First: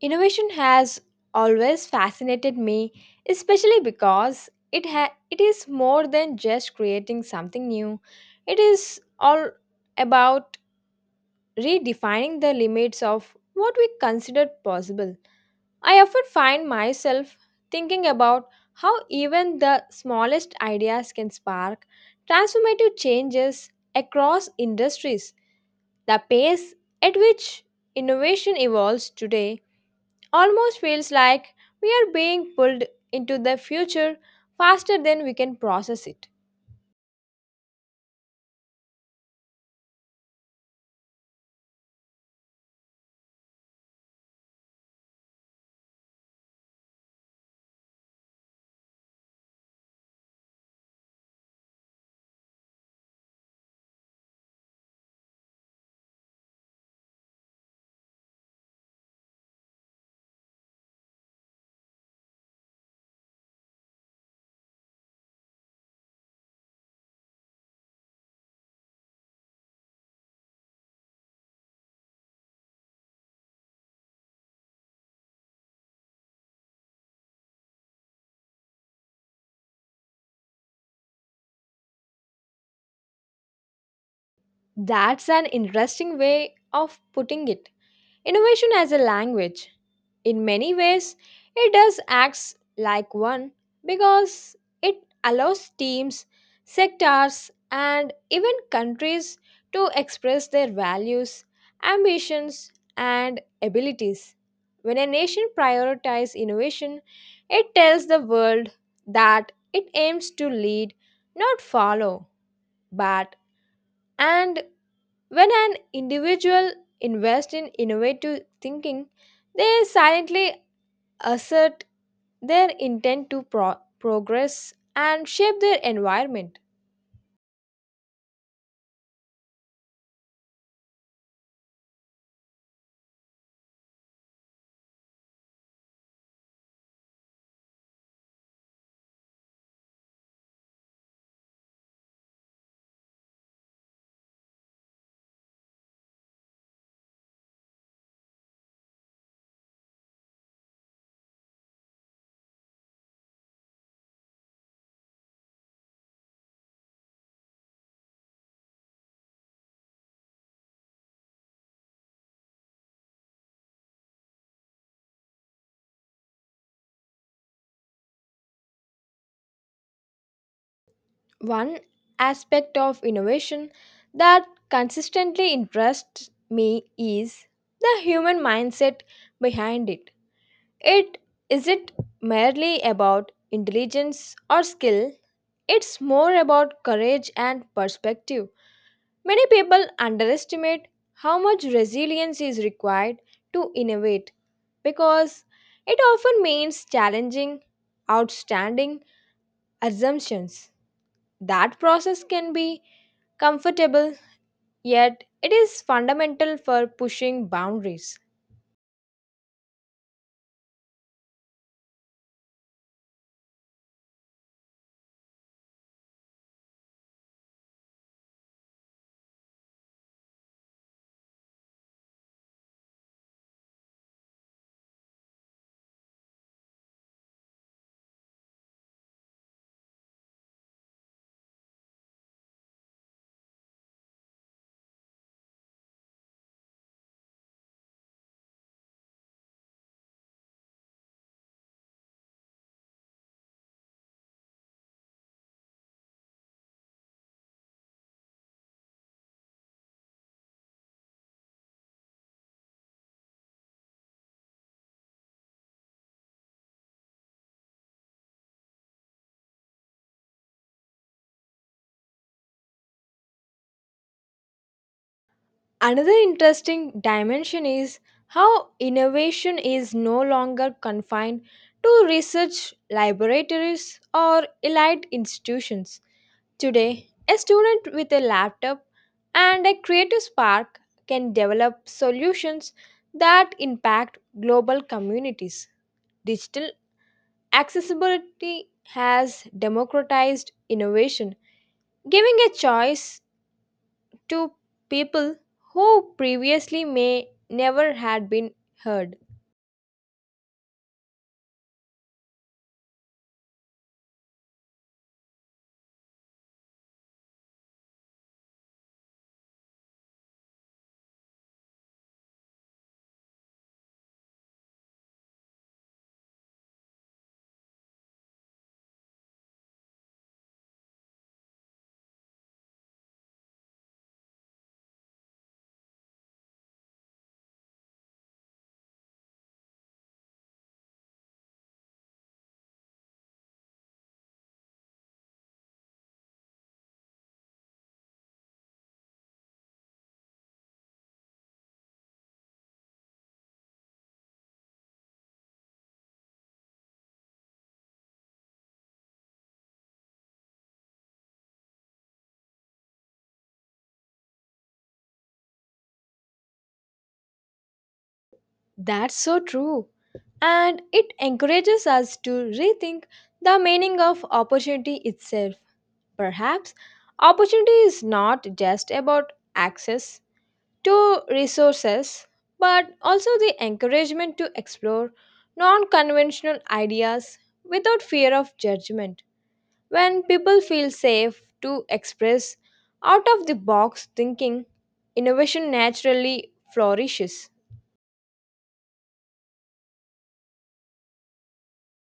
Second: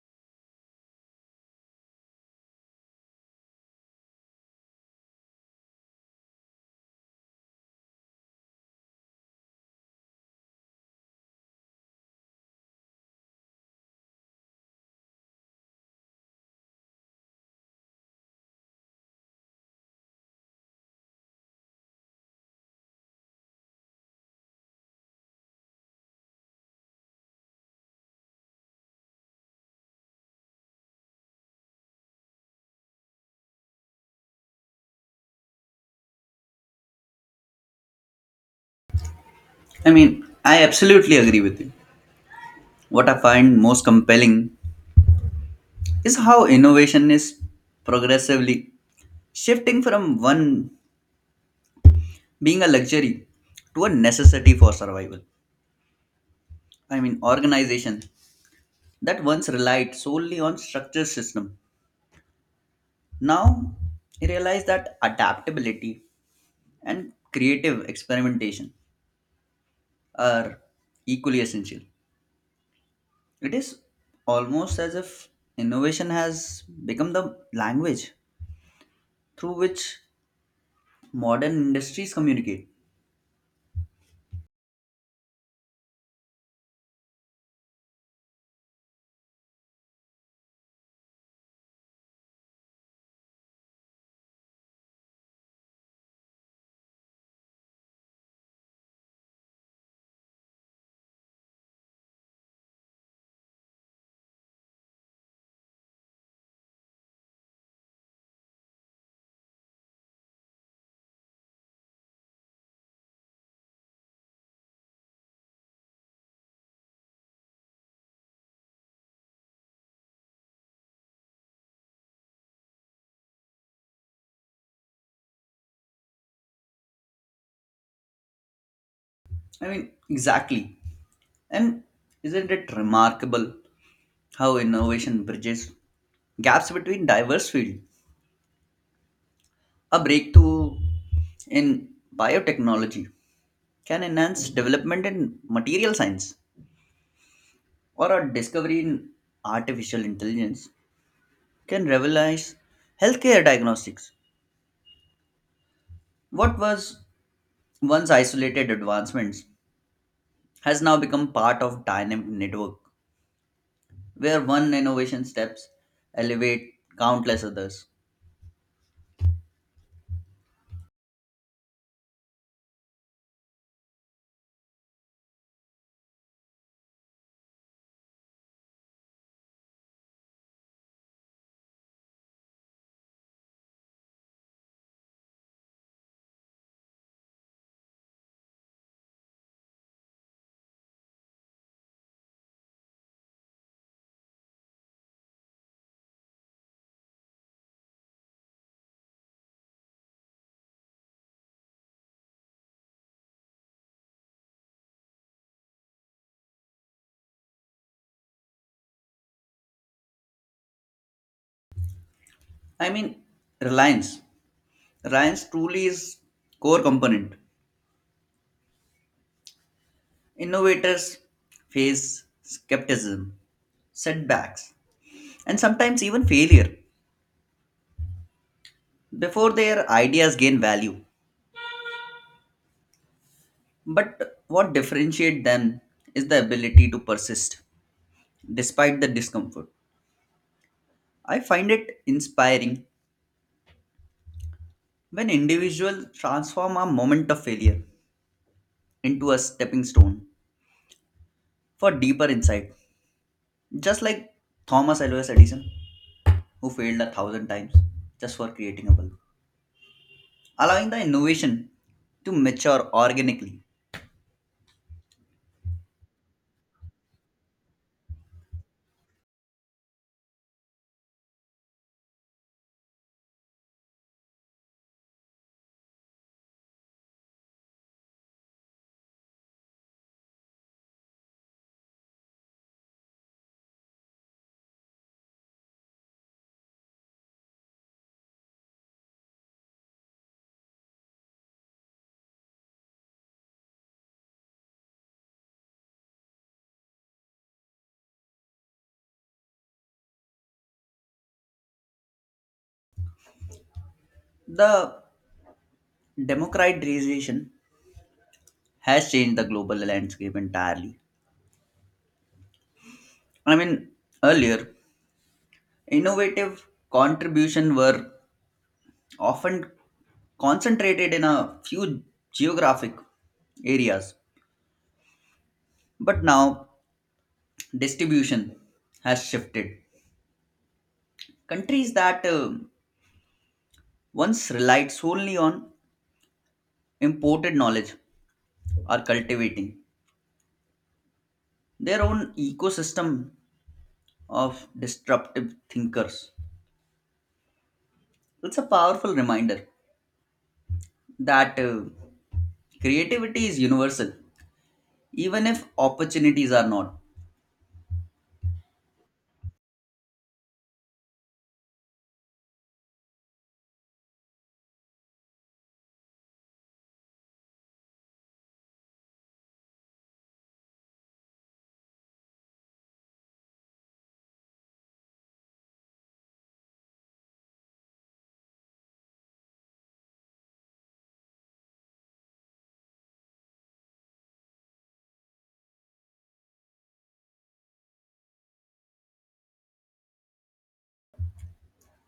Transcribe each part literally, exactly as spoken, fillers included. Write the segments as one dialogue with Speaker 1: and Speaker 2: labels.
Speaker 1: Innovation has always fascinated me, especially because it ha- it is more than just creating something new. It is all about redefining the limits of what we consider possible. I often find myself thinking about how even the smallest ideas can spark transformative changes across industries. The pace at which innovation evolves today almost feels like we are being pulled into the future faster than we can process it.
Speaker 2: I mean, I absolutely agree with you. What I find most compelling is how innovation is progressively shifting from one being a luxury to a necessity for survival. I mean, organizations that once relied solely on structured system now realize that adaptability and creative experimentation are equally essential. It is almost as if innovation has become the language through which modern industries communicate.
Speaker 1: That's an interesting way of putting it. Innovation as a language. In many ways, it does acts like one, because it allows teams, sectors, and even countries to express their values, ambitions, and abilities. When a nation prioritizes innovation, it tells the world that it aims to lead, not follow, but and when an individual invests in innovative thinking, they silently assert their intent to pro- progress and shape their environment.
Speaker 2: I mean, exactly. And isn't it remarkable how innovation bridges gaps between diverse fields? A breakthrough in biotechnology can enhance development in material science, or a discovery in artificial intelligence can revolutionize healthcare diagnostics. What was once isolated advancements has now become part of dynamic network where one innovation steps elevate countless others.
Speaker 1: One aspect of innovation that consistently interests me is the human mindset behind it. It isn't merely about intelligence or skill, it's more about courage and perspective. Many people underestimate how much resilience is required to innovate, because it often means challenging outstanding assumptions. That process can be comfortable, yet it is fundamental for pushing boundaries.
Speaker 2: I mean, Reliance. Reliance truly is core component. Innovators face skepticism, setbacks, and sometimes even failure before their ideas gain value. But what differentiates them is the ability to persist despite the discomfort. I find it inspiring when individuals transform a moment of failure into a stepping stone for deeper insight. Just like Thomas Alva Edison, who failed a thousand times just for creating a bulb, allowing the innovation to mature organically.
Speaker 1: Another interesting dimension is how innovation is no longer confined to research laboratories or elite institutions. Today, a student with a laptop and a creative spark can develop solutions that impact global communities. Digital accessibility has democratized innovation, giving a choice to people who previously may never had been heard.
Speaker 2: The democratization has changed the global landscape entirely. I mean, earlier, innovative contribution were often concentrated in a few geographic areas, but now distribution has shifted. Countries that uh, once relied solely on imported knowledge are cultivating their own ecosystem of disruptive thinkers. It's a powerful reminder that uh, creativity is universal, even if opportunities are not.
Speaker 1: That's so true. And it encourages us to rethink the meaning of opportunity itself. Perhaps opportunity is not just about access to resources, but also the encouragement to explore non conventional ideas without fear of judgment. When people feel safe to express out of the box thinking, innovation naturally flourishes.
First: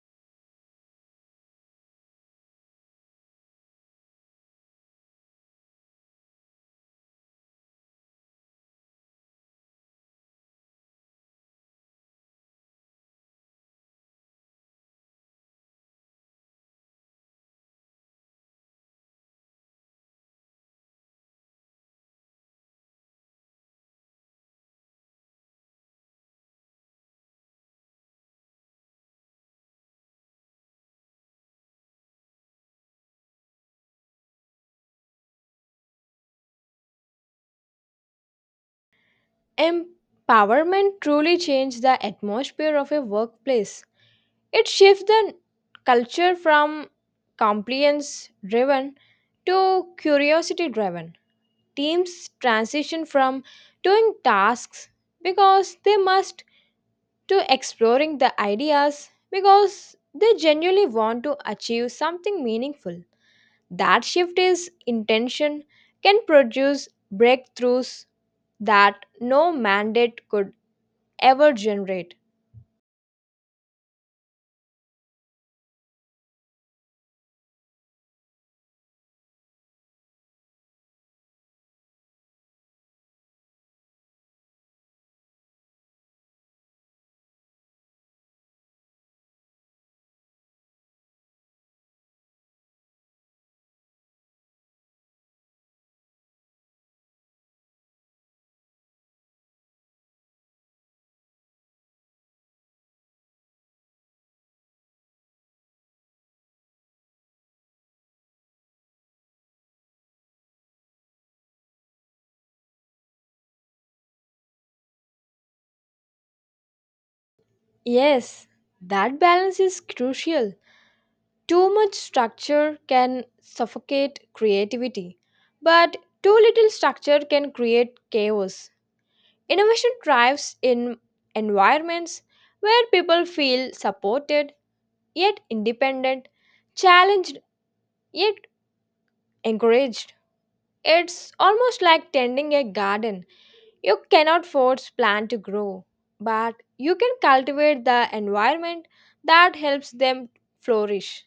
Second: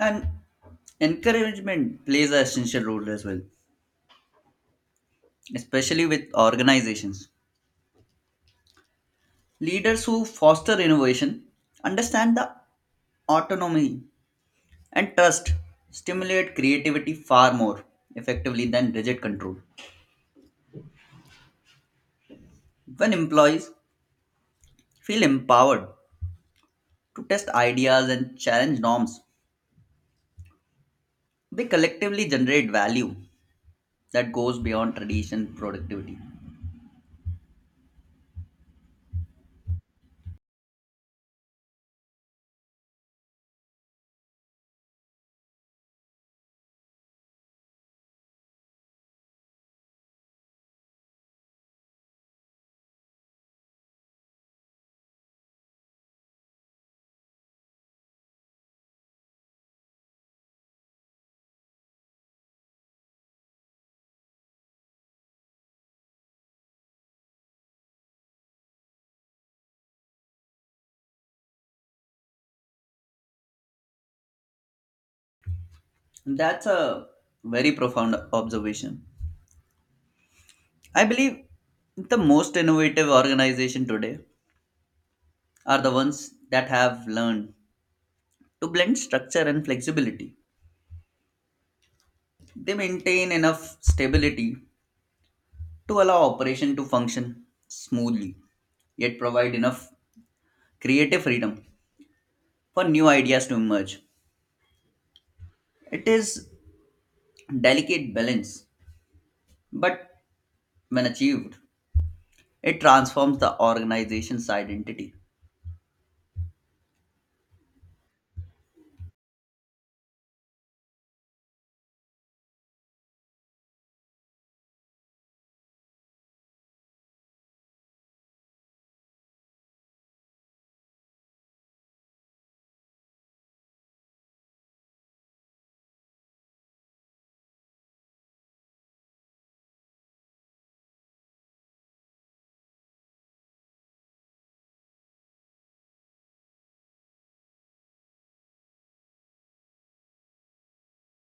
Speaker 2: And encouragement plays an essential role as well, especially with organizations. Leaders who foster innovation understand the autonomy and trust stimulate creativity far more effectively than rigid control. When employees feel empowered to test ideas and challenge norms, they collectively generate value that goes beyond tradition productivity.
Speaker 1: Empowerment truly changes the atmosphere of a workplace. It shifts the culture from compliance driven to curiosity driven. Teams transition from doing tasks because they must to exploring the ideas because they genuinely want to achieve something meaningful. That shift is intention can produce breakthroughs that no mandate could ever generate.
Speaker 2: That's a very profound observation. I believe the most innovative organization today are the ones that have learned to blend structure and flexibility. They maintain enough stability to allow operation to function smoothly yet provide enough creative freedom for new ideas to emerge. It is delicate balance, but when achieved, it transforms the organization's identity.
Speaker 1: Yes, that balance is crucial. Too much structure can suffocate creativity, but too little structure can create chaos. Innovation thrives in environments where people feel supported yet independent, challenged yet encouraged. It's almost like tending a garden. You cannot force plant to grow, but you can cultivate the environment that helps them flourish.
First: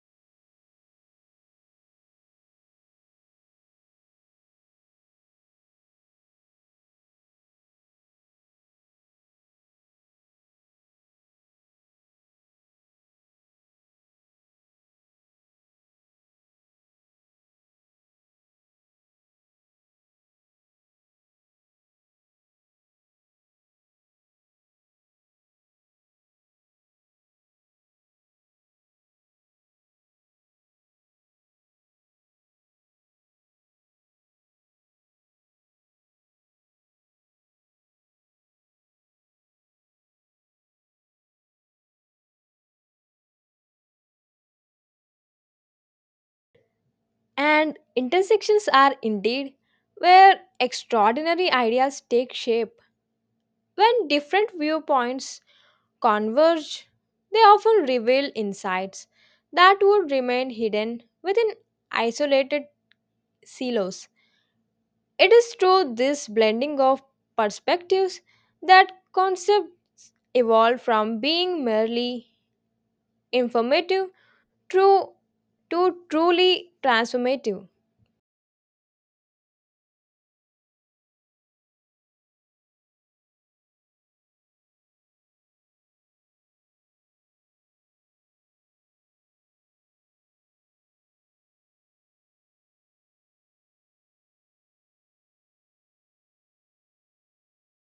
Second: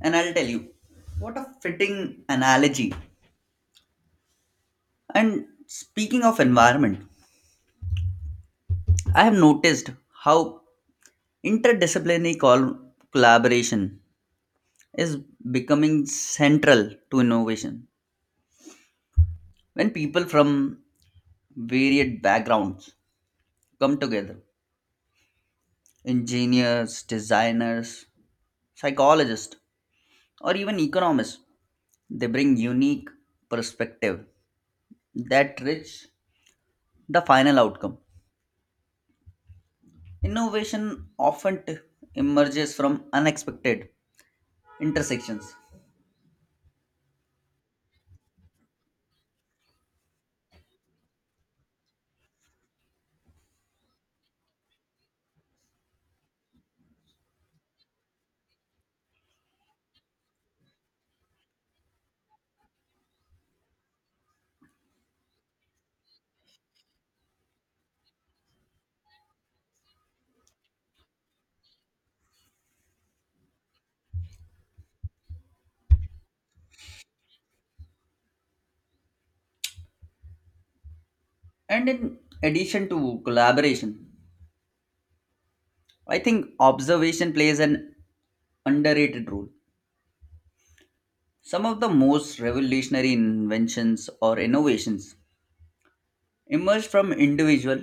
Speaker 2: And I'll tell you, what a fitting analogy. And speaking of environment, I have noticed how interdisciplinary col- collaboration is becoming central to innovation. When people from varied backgrounds come together engineers, designers, psychologists, or even economists. They bring unique perspective that rich the final outcome. Innovation often t- emerges from unexpected intersections.
Speaker 1: And intersections are indeed where extraordinary ideas take shape. When different viewpoints converge, they often reveal insights that would remain hidden within isolated silos. It is through this blending of perspectives that concepts evolve from being merely informative to, to truly transformative.
Speaker 2: And in addition to collaboration, I think observation plays an underrated role. Some of the most revolutionary inventions or innovations emerged from individual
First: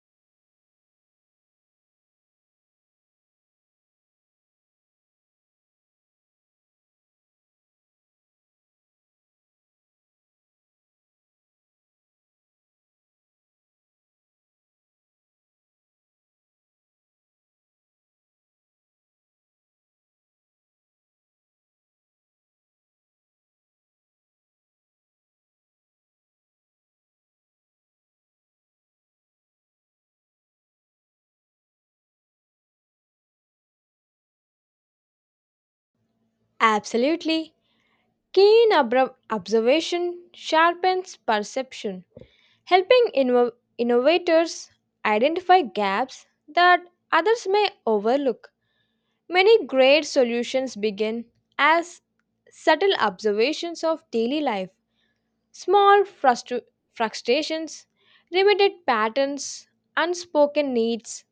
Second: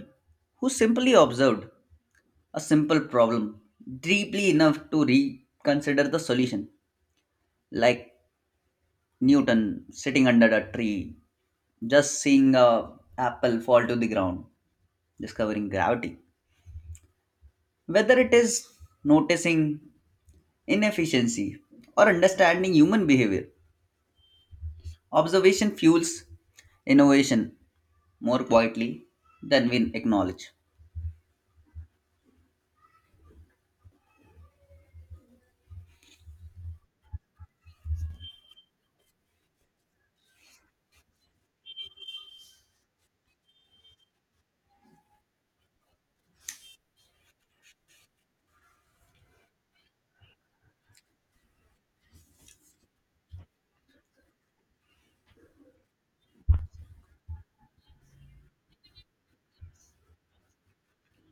Speaker 2: who simply observed a simple problem deeply enough to reconsider the solution, like Newton sitting under a tree just seeing a apple fall to the ground, discovering gravity. Whether it is noticing inefficiency or understanding human behavior, observation fuels innovation more quietly than we acknowledge.
Speaker 1: Absolutely. Keen obra- observation sharpens perception, helping inno- innovators identify gaps that others may overlook. Many great solutions begin as subtle observations of daily life, small frustru- frustrations, repeated patterns, unspoken needs.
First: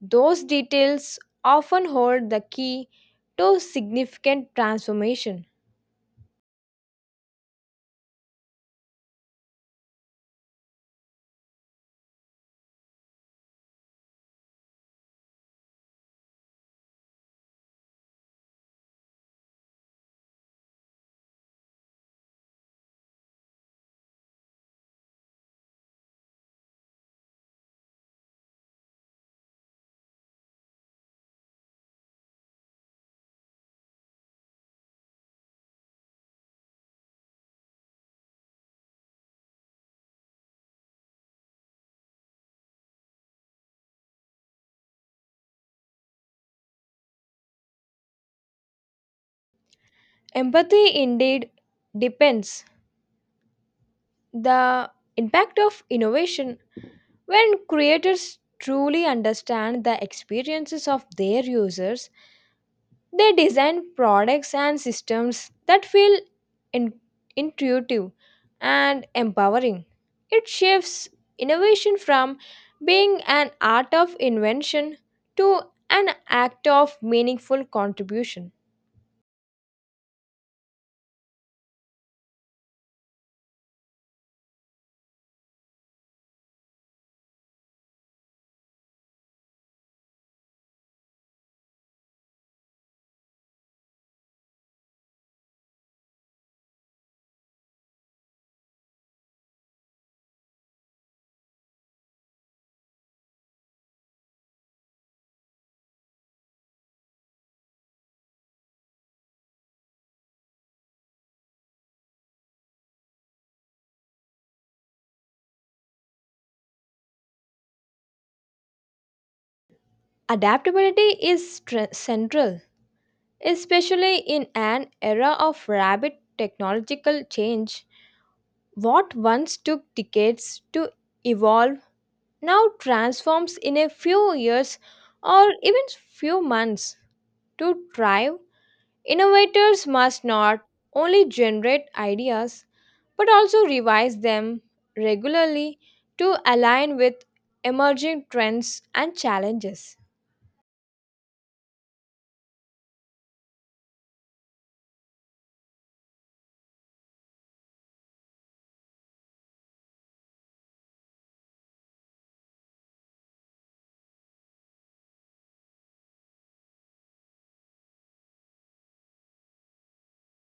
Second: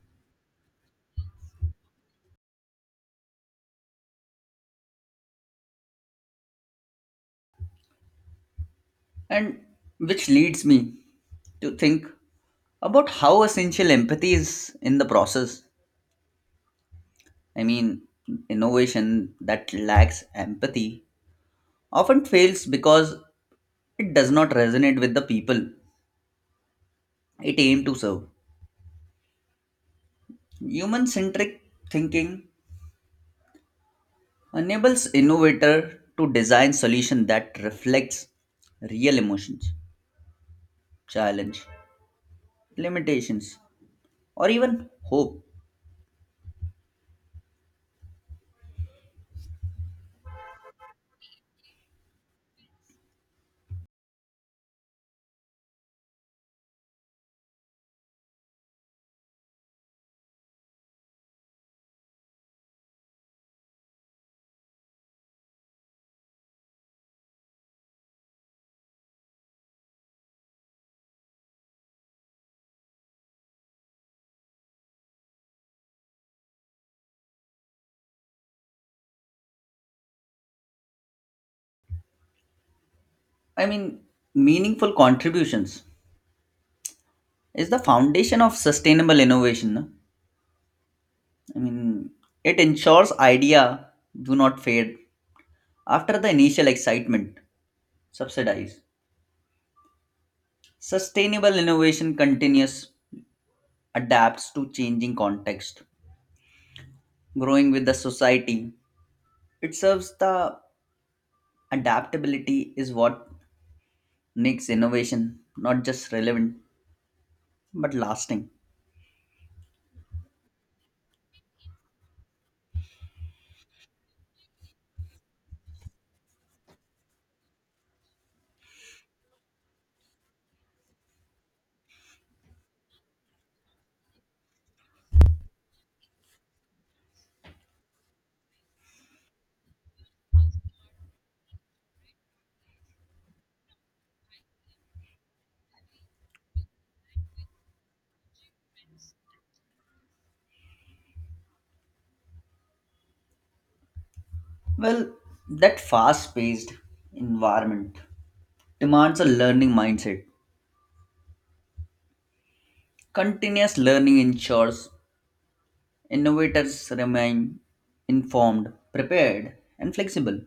Speaker 1: Those details often hold the key to significant transformation.
Speaker 2: And which leads me to think about how essential empathy is in the process. I mean, innovation that lacks empathy often fails because it does not resonate with the people it aimed to serve. Human centric thinking enables innovator to design solution that reflects real emotions, challenge, limitations, or even hope.
Speaker 1: Empathy indeed depends the impact of innovation. When creators truly understand the experiences of their users, they design products and systems that feel in- intuitive and empowering. It shifts innovation from being an art of invention to an act of meaningful contribution.
Speaker 2: I mean, meaningful contributions is the foundation of sustainable innovation. No? I mean, it ensures idea do not fade after the initial excitement, subsidize. Sustainable innovation continues, adapts to changing context, growing with the society. It serves the adaptability is what makes innovation not just relevant but lasting.
Speaker 1: Adaptability is tr- central. Especially in an era of rapid technological change, what once took decades to evolve now transforms in a few years, or even few months. To thrive, innovators must not only generate ideas but also revise them regularly to align with emerging trends and challenges.
Speaker 2: Well, that fast-paced environment demands a learning mindset. Continuous learning ensures Innovators remain informed, prepared, and flexible.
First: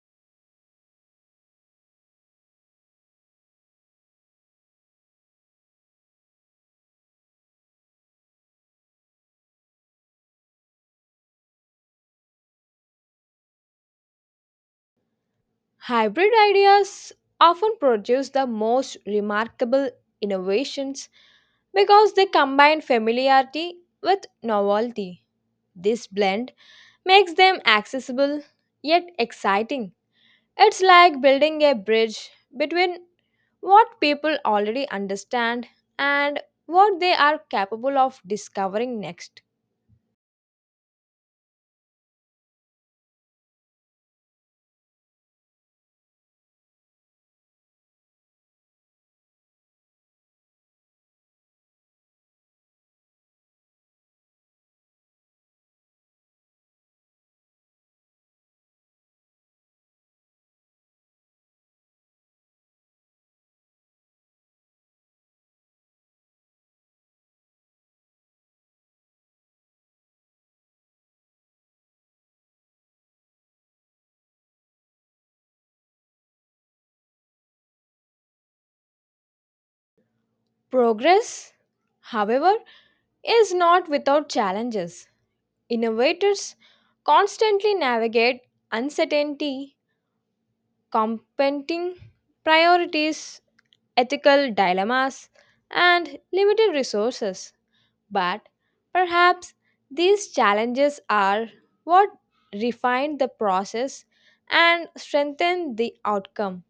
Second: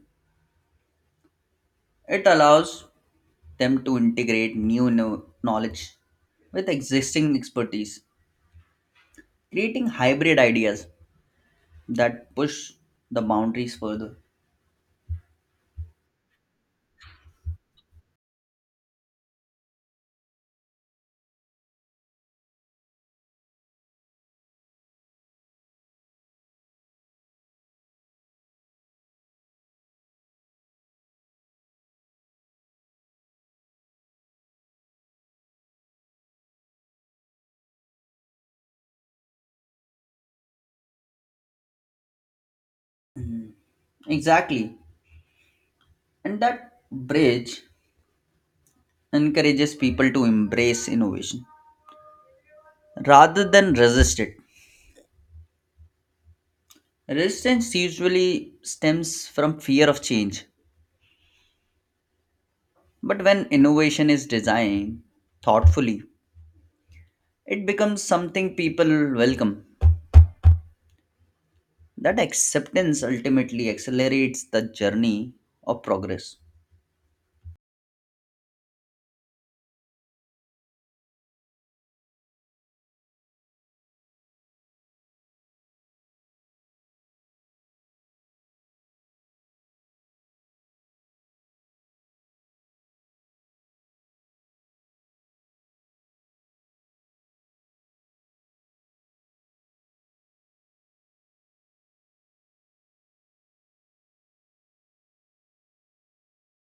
Speaker 2: It allows them to integrate new kno- knowledge with existing expertise, creating hybrid ideas that push the boundaries further.
Speaker 1: Hybrid ideas often produce the most remarkable innovations because they combine familiarity with novelty. This blend makes them accessible yet exciting. It's like building a bridge between what people already understand and what they are capable of discovering next.
Speaker 2: Exactly. And that bridge encourages people to embrace innovation rather than resist it. Resistance usually stems from fear of change, but when innovation is designed thoughtfully, it becomes something people welcome. That acceptance ultimately accelerates the journey of progress.
Speaker 1: Progress, however, is not without challenges. Innovators constantly navigate uncertainty, competing priorities, ethical dilemmas, and limited resources. But perhaps these challenges are what refine the process and strengthen the outcome.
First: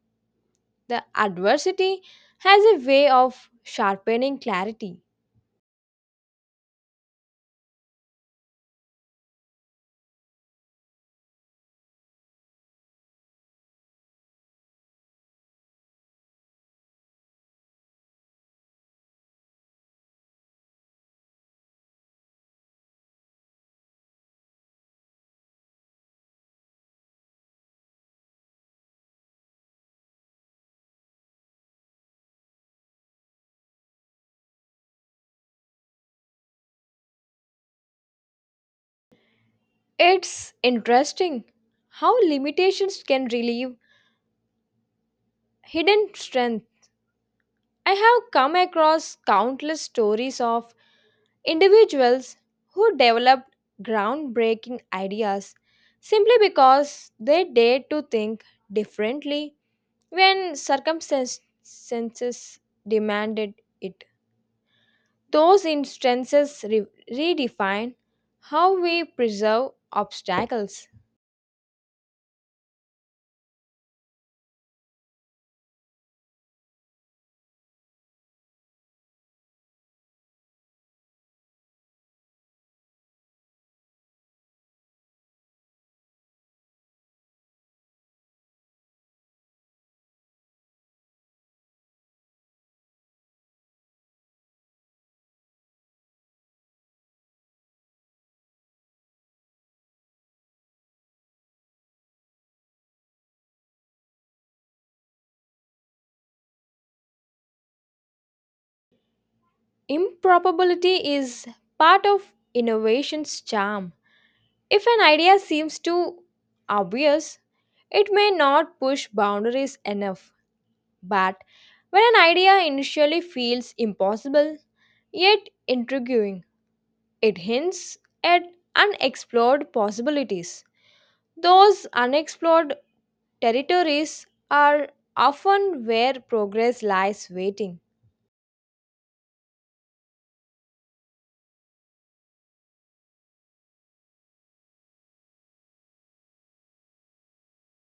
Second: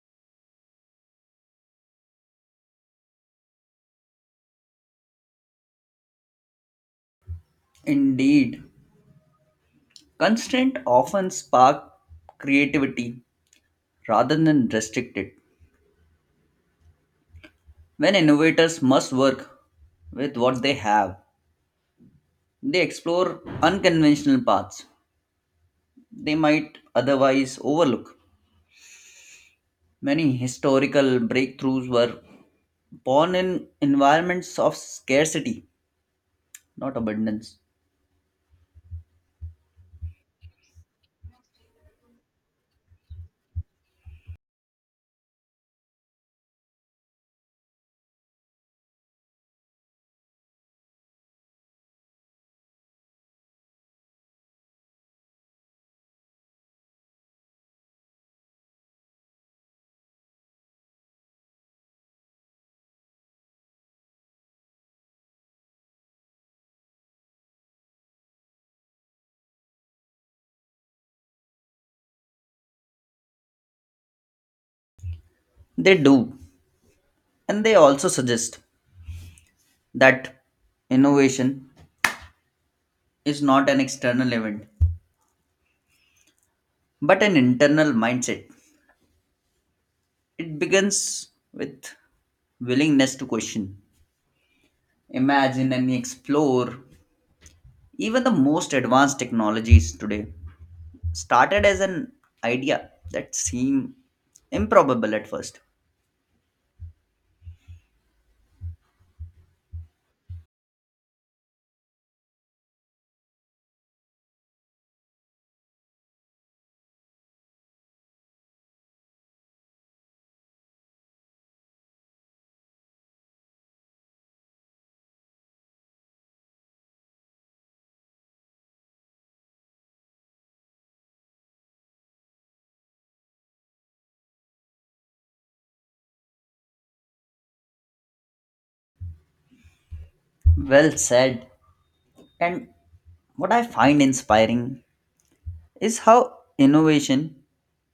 Speaker 1: The adversity has a way of sharpening clarity.
Speaker 2: Indeed, constraint often spark creativity rather than restrict it. When innovators must work with what they have, they explore unconventional paths they might otherwise overlook. Many historical breakthroughs were born in environments of scarcity, not abundance.
Speaker 1: It's interesting how limitations can relieve hidden strengths. I have come across countless stories of individuals who developed groundbreaking ideas simply because they dared to think differently when circumstances demanded it. Those instances re- redefine how we preserve obstacles.
Speaker 2: They do. And they also suggest that innovation is not an external event, but an internal mindset. It begins with willingness to question, imagine, and explore. Even the most advanced technologies today started as an idea that seemed improbable at first.
Speaker 1: Improbability is part of innovation's charm. If an idea seems too obvious, it may not push boundaries enough. But when an idea initially feels impossible yet intriguing, it hints at unexplored possibilities. Those unexplored territories are often where progress lies waiting.
Speaker 2: Well said. And what I find inspiring is how innovation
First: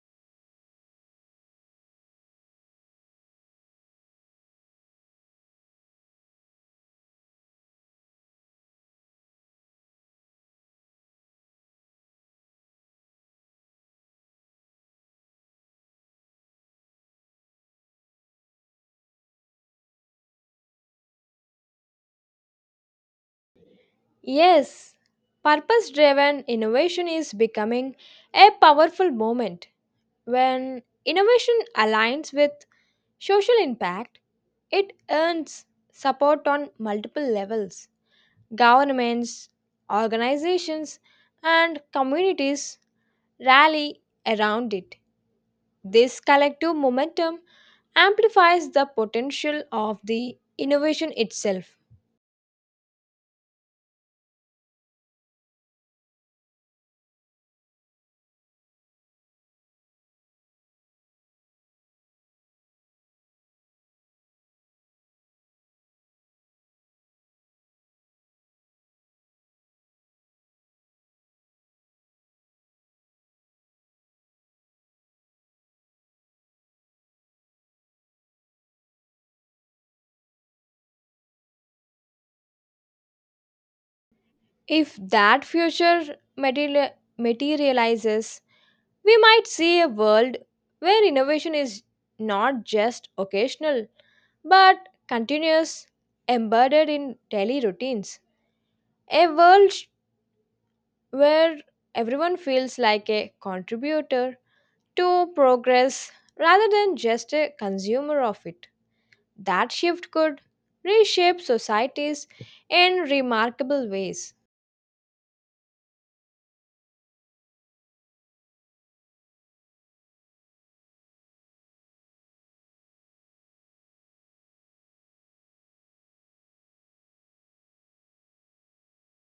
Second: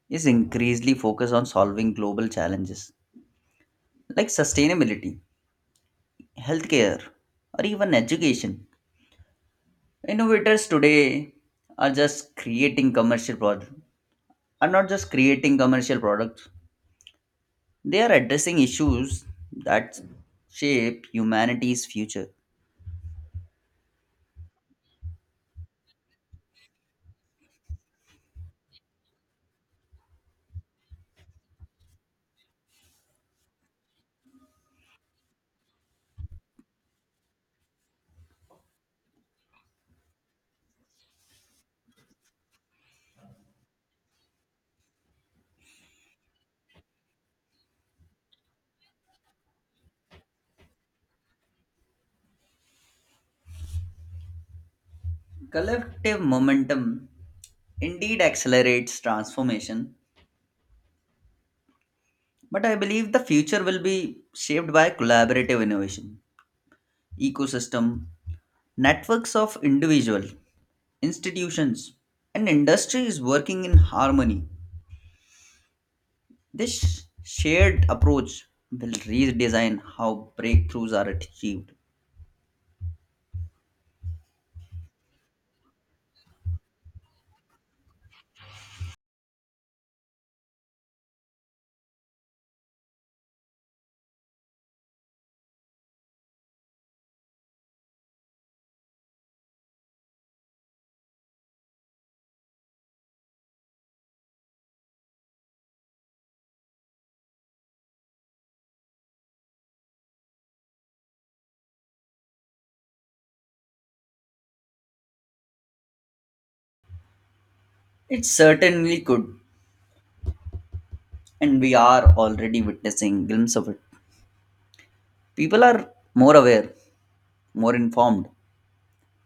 Speaker 2: is increasingly focused on solving global challenges like sustainability, healthcare, or even education. Innovators today are just creating commercial products, are not just creating commercial products. They are addressing issues that shape humanity's future.
Speaker 1: Yes, purpose driven innovation is becoming a powerful moment. When innovation aligns with social impact, it earns support on multiple levels. Governments, organizations, and communities rally around it. This collective momentum amplifies the potential of the innovation itself.
Speaker 2: Collective momentum indeed accelerates transformation, but I believe the future will be shaped by collaborative innovation, ecosystem, networks of individuals institutions and industries working in harmony. This shared approach will redesign how breakthroughs are achieved.
Speaker 1: If that future material- materializes, we might see a world where innovation is not just occasional but continuous, embedded in daily routines. A world sh- where everyone feels like a contributor to progress rather than just a consumer of it. That shift could reshape societies in remarkable ways.
Speaker 2: It certainly could, and we are already witnessing glimpses of it. People are more aware, more informed,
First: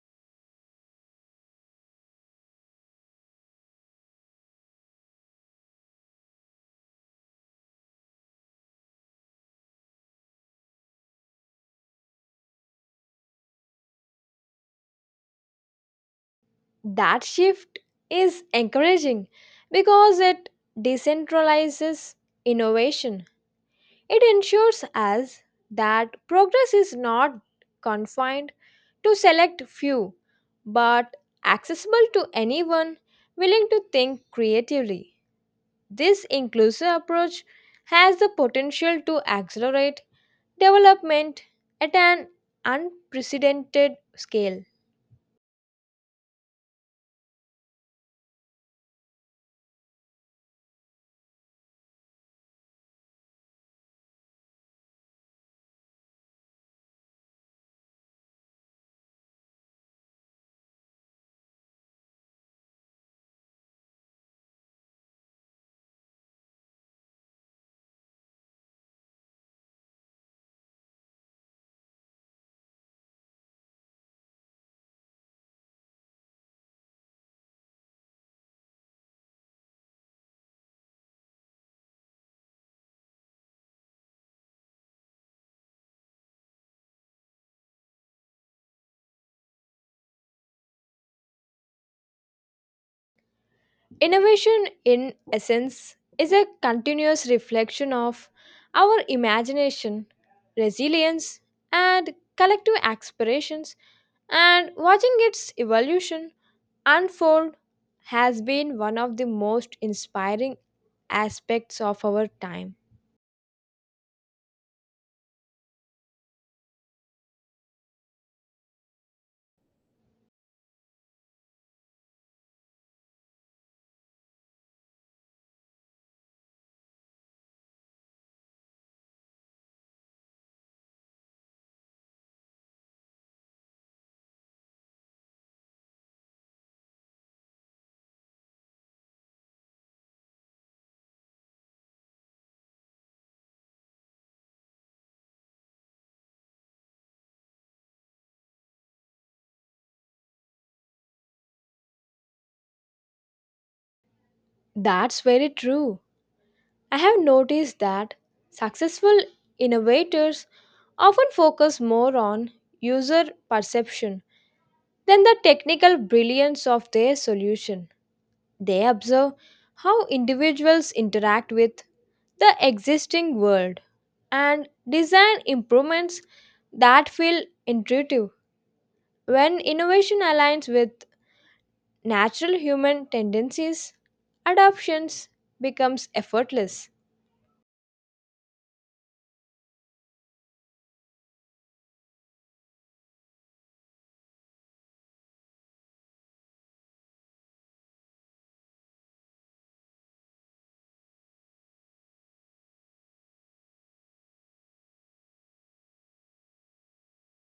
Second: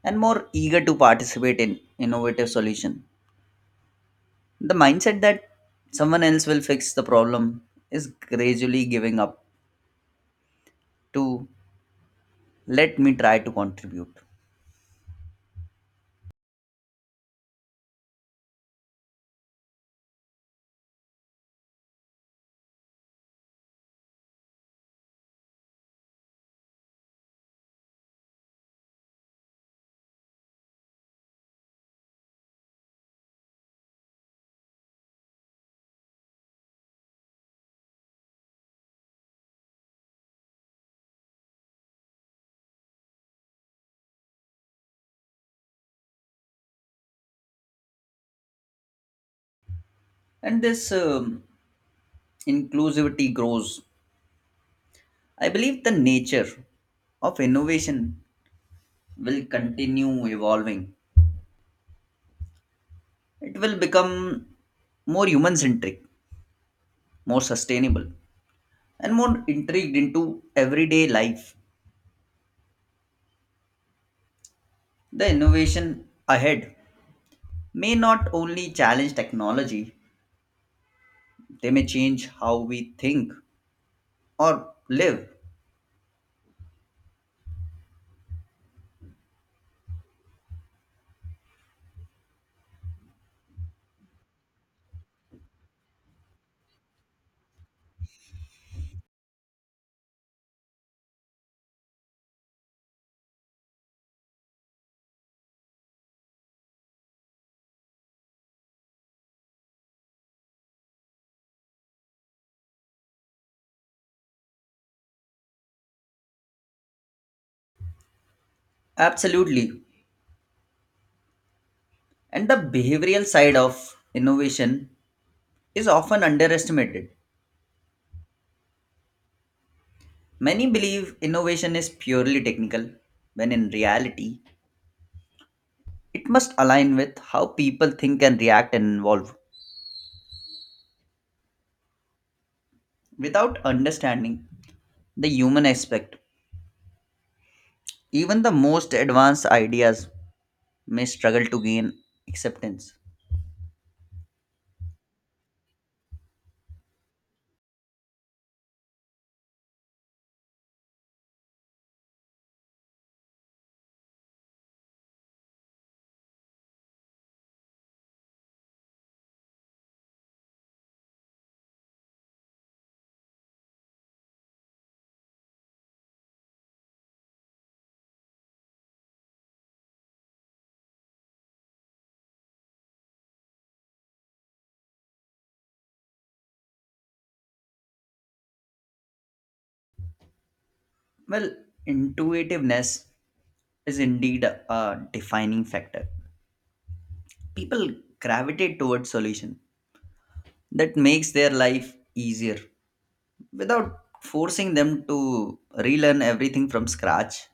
Speaker 2: and more eager to participate in innovative solution. The mindset that someone else will fix the problem is gradually giving up to let me try to contribute.
Speaker 1: That shift is encouraging because it decentralizes innovation. It ensures us that progress is not confined to select few, but accessible to anyone willing to think creatively. This inclusive approach has the potential to accelerate development at an unprecedented scale.
Speaker 2: And this um, inclusivity grows, I believe the nature of innovation will continue evolving. It will become more human centric, more sustainable, and more intrigued into everyday life. The innovation ahead may not only challenge technology, they may change how we think or live.
Speaker 1: Innovation, in essence, is a continuous reflection of our imagination, resilience, and collective aspirations, and watching its evolution unfold has been one of the most inspiring aspects of our time.
Speaker 2: Absolutely. And the behavioral side of innovation is often underestimated. Many believe innovation is purely technical, when in reality, it must align with how people think and react and evolve. Without understanding the human aspect, even the most advanced ideas may struggle to gain acceptance.
Speaker 1: That's very true. I have noticed that successful innovators often focus more on user perception than the technical brilliance of their solution. They observe how individuals interact with the existing world and design improvements that feel intuitive. When innovation aligns with natural human tendencies, adoptions becomes effortless.
Speaker 2: Well, intuitiveness is indeed a a defining factor. People gravitate towards solution that makes their life easier without forcing them to relearn everything from scratch.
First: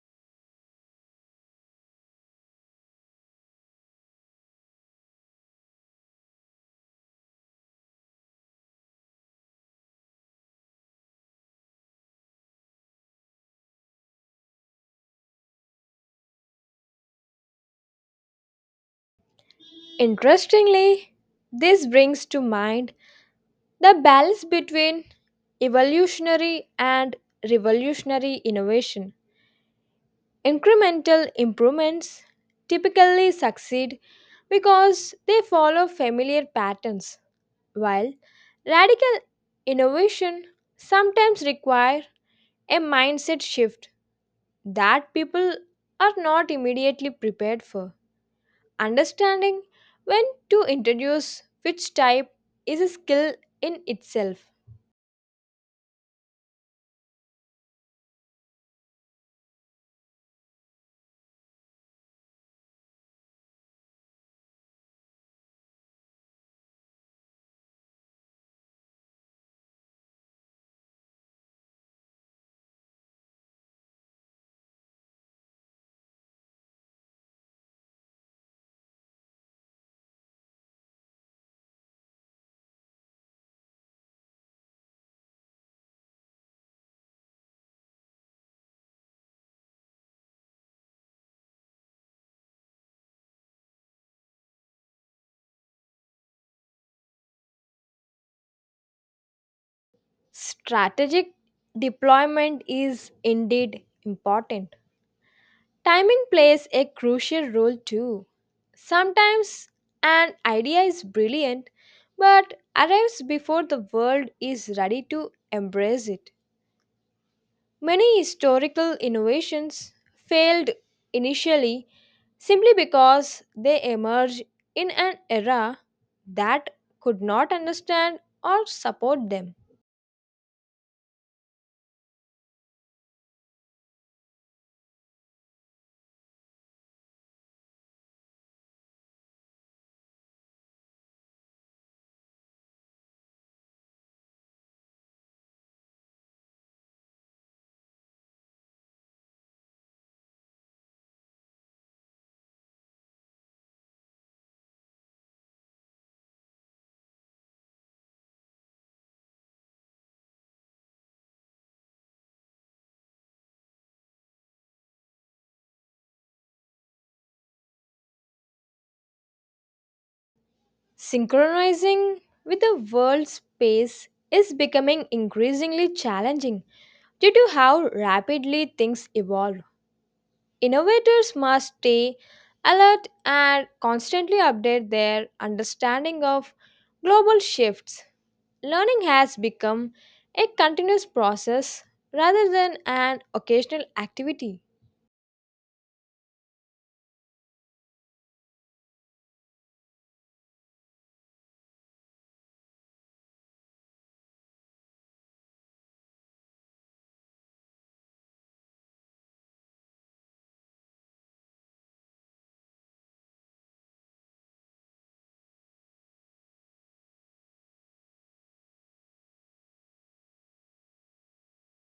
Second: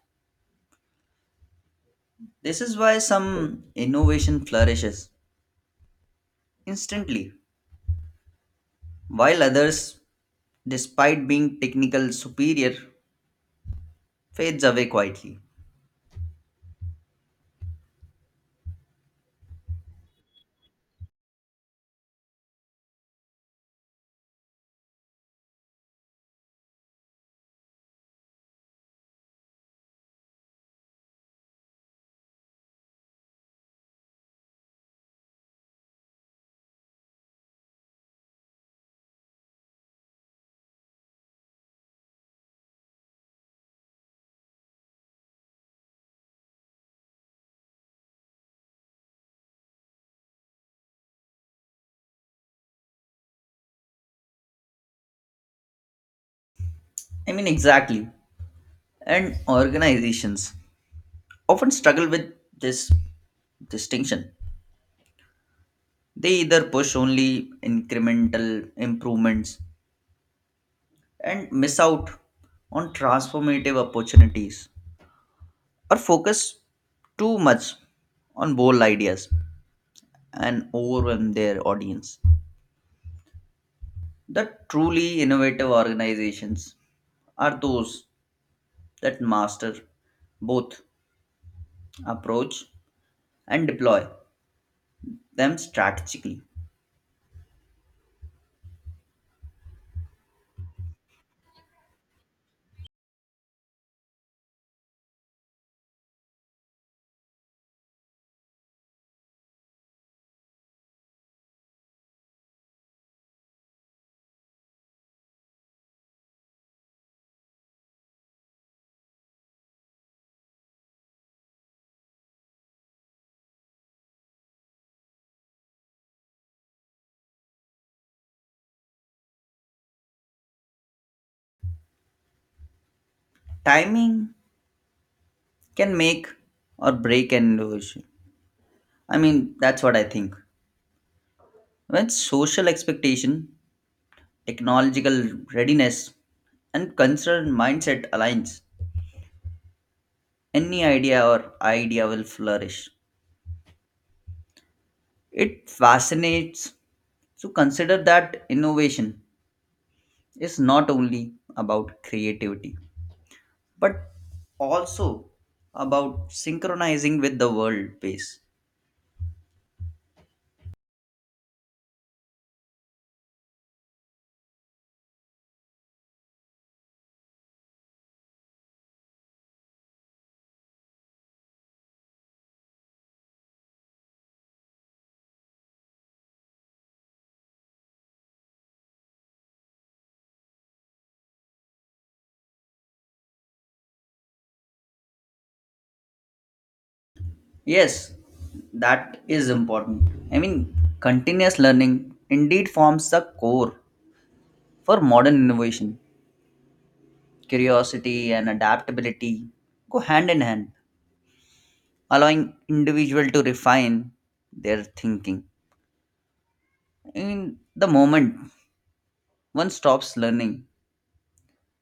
Speaker 2: This is why some innovation flourishes instantly, while others, despite being technical superior, fades away quietly.
Speaker 1: Interestingly, this brings to mind the balance between evolutionary and revolutionary innovation. Incremental improvements typically succeed because they follow familiar patterns, while radical innovation sometimes require a mindset shift that people are not immediately prepared for. Understanding when to introduce which type is a skill in itself.
Speaker 2: I mean, exactly. And organizations often struggle with this distinction. They either push only incremental improvements and miss out on transformative opportunities, or focus too much on bold ideas and overwhelm their audience. The truly innovative organizations are those that master both approach and deploy them strategically.
Speaker 1: Strategic deployment is indeed important. Timing plays a crucial role too. Sometimes an idea is brilliant but arrives before the world is ready to embrace it. Many historical innovations failed initially simply because they emerged in an era that could not understand or support them.
Speaker 2: Timing can make or break an innovation. I mean, that's what I think. When social expectation, technological readiness, and cultural mindset aligns, any idea or idea will flourish. It fascinates to consider that innovation is not only about creativity, but also about synchronizing with the world pace.
Speaker 1: Synchronizing with the world's pace is becoming increasingly challenging. Due to how rapidly things evolve, innovators must stay alert and constantly update their understanding of global shifts. Learning has become a continuous process rather than an occasional activity.
Speaker 2: Yes, that is important. I mean, continuous learning indeed forms the core for modern innovation. Curiosity and adaptability go hand in hand, allowing individual to refine their thinking. In the moment one stops learning,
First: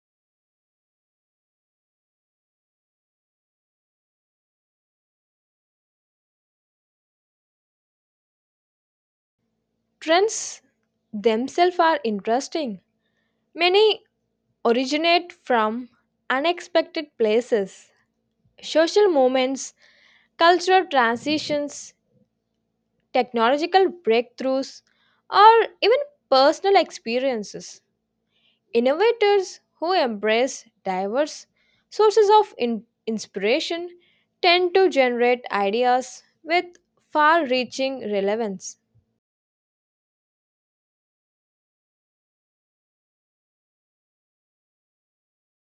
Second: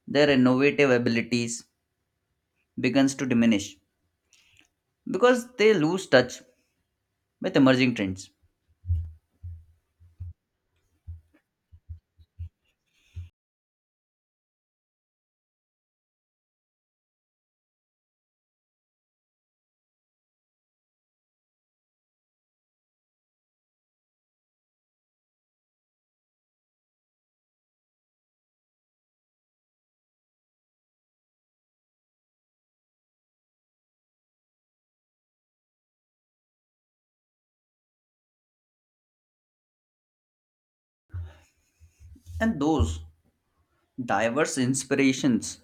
Speaker 2: their innovative abilities begins to diminish, because they lose touch with emerging trends.
Speaker 1: Trends themselves are interesting. Many originate from unexpected places, social movements, cultural transitions, technological breakthroughs, or even personal experiences. Innovators who embrace diverse sources of in- inspiration tend to generate ideas with far reaching relevance.
Speaker 2: And those diverse inspirations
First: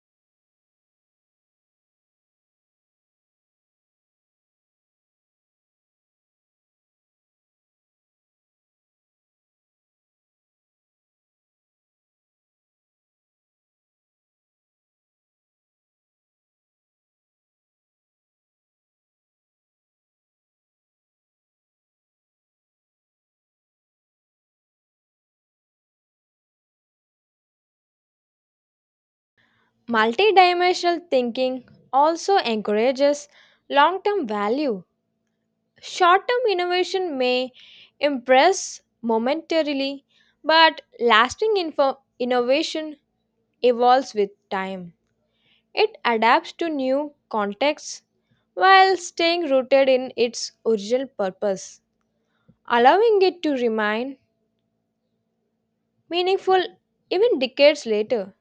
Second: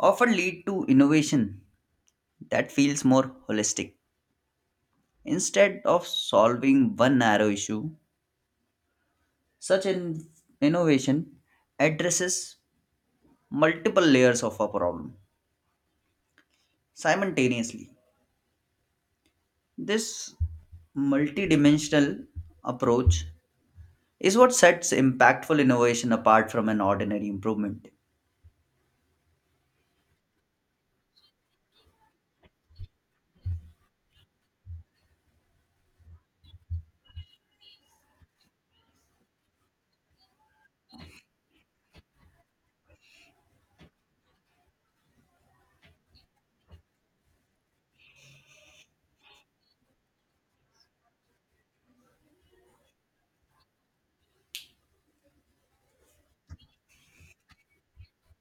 Speaker 2: often lead to innovation that feels more holistic. Instead of solving one narrow issue, such an innovation addresses multiple layers of a problem simultaneously. This multidimensional approach is what sets impactful innovation apart from an ordinary improvement.
Speaker 1: Multidimensional thinking also encourages long term value. Short term innovation may impress momentarily, but lasting info- innovation evolves with time. It adapts to new contexts while staying rooted in its original purpose, allowing it to remain meaningful even decades later.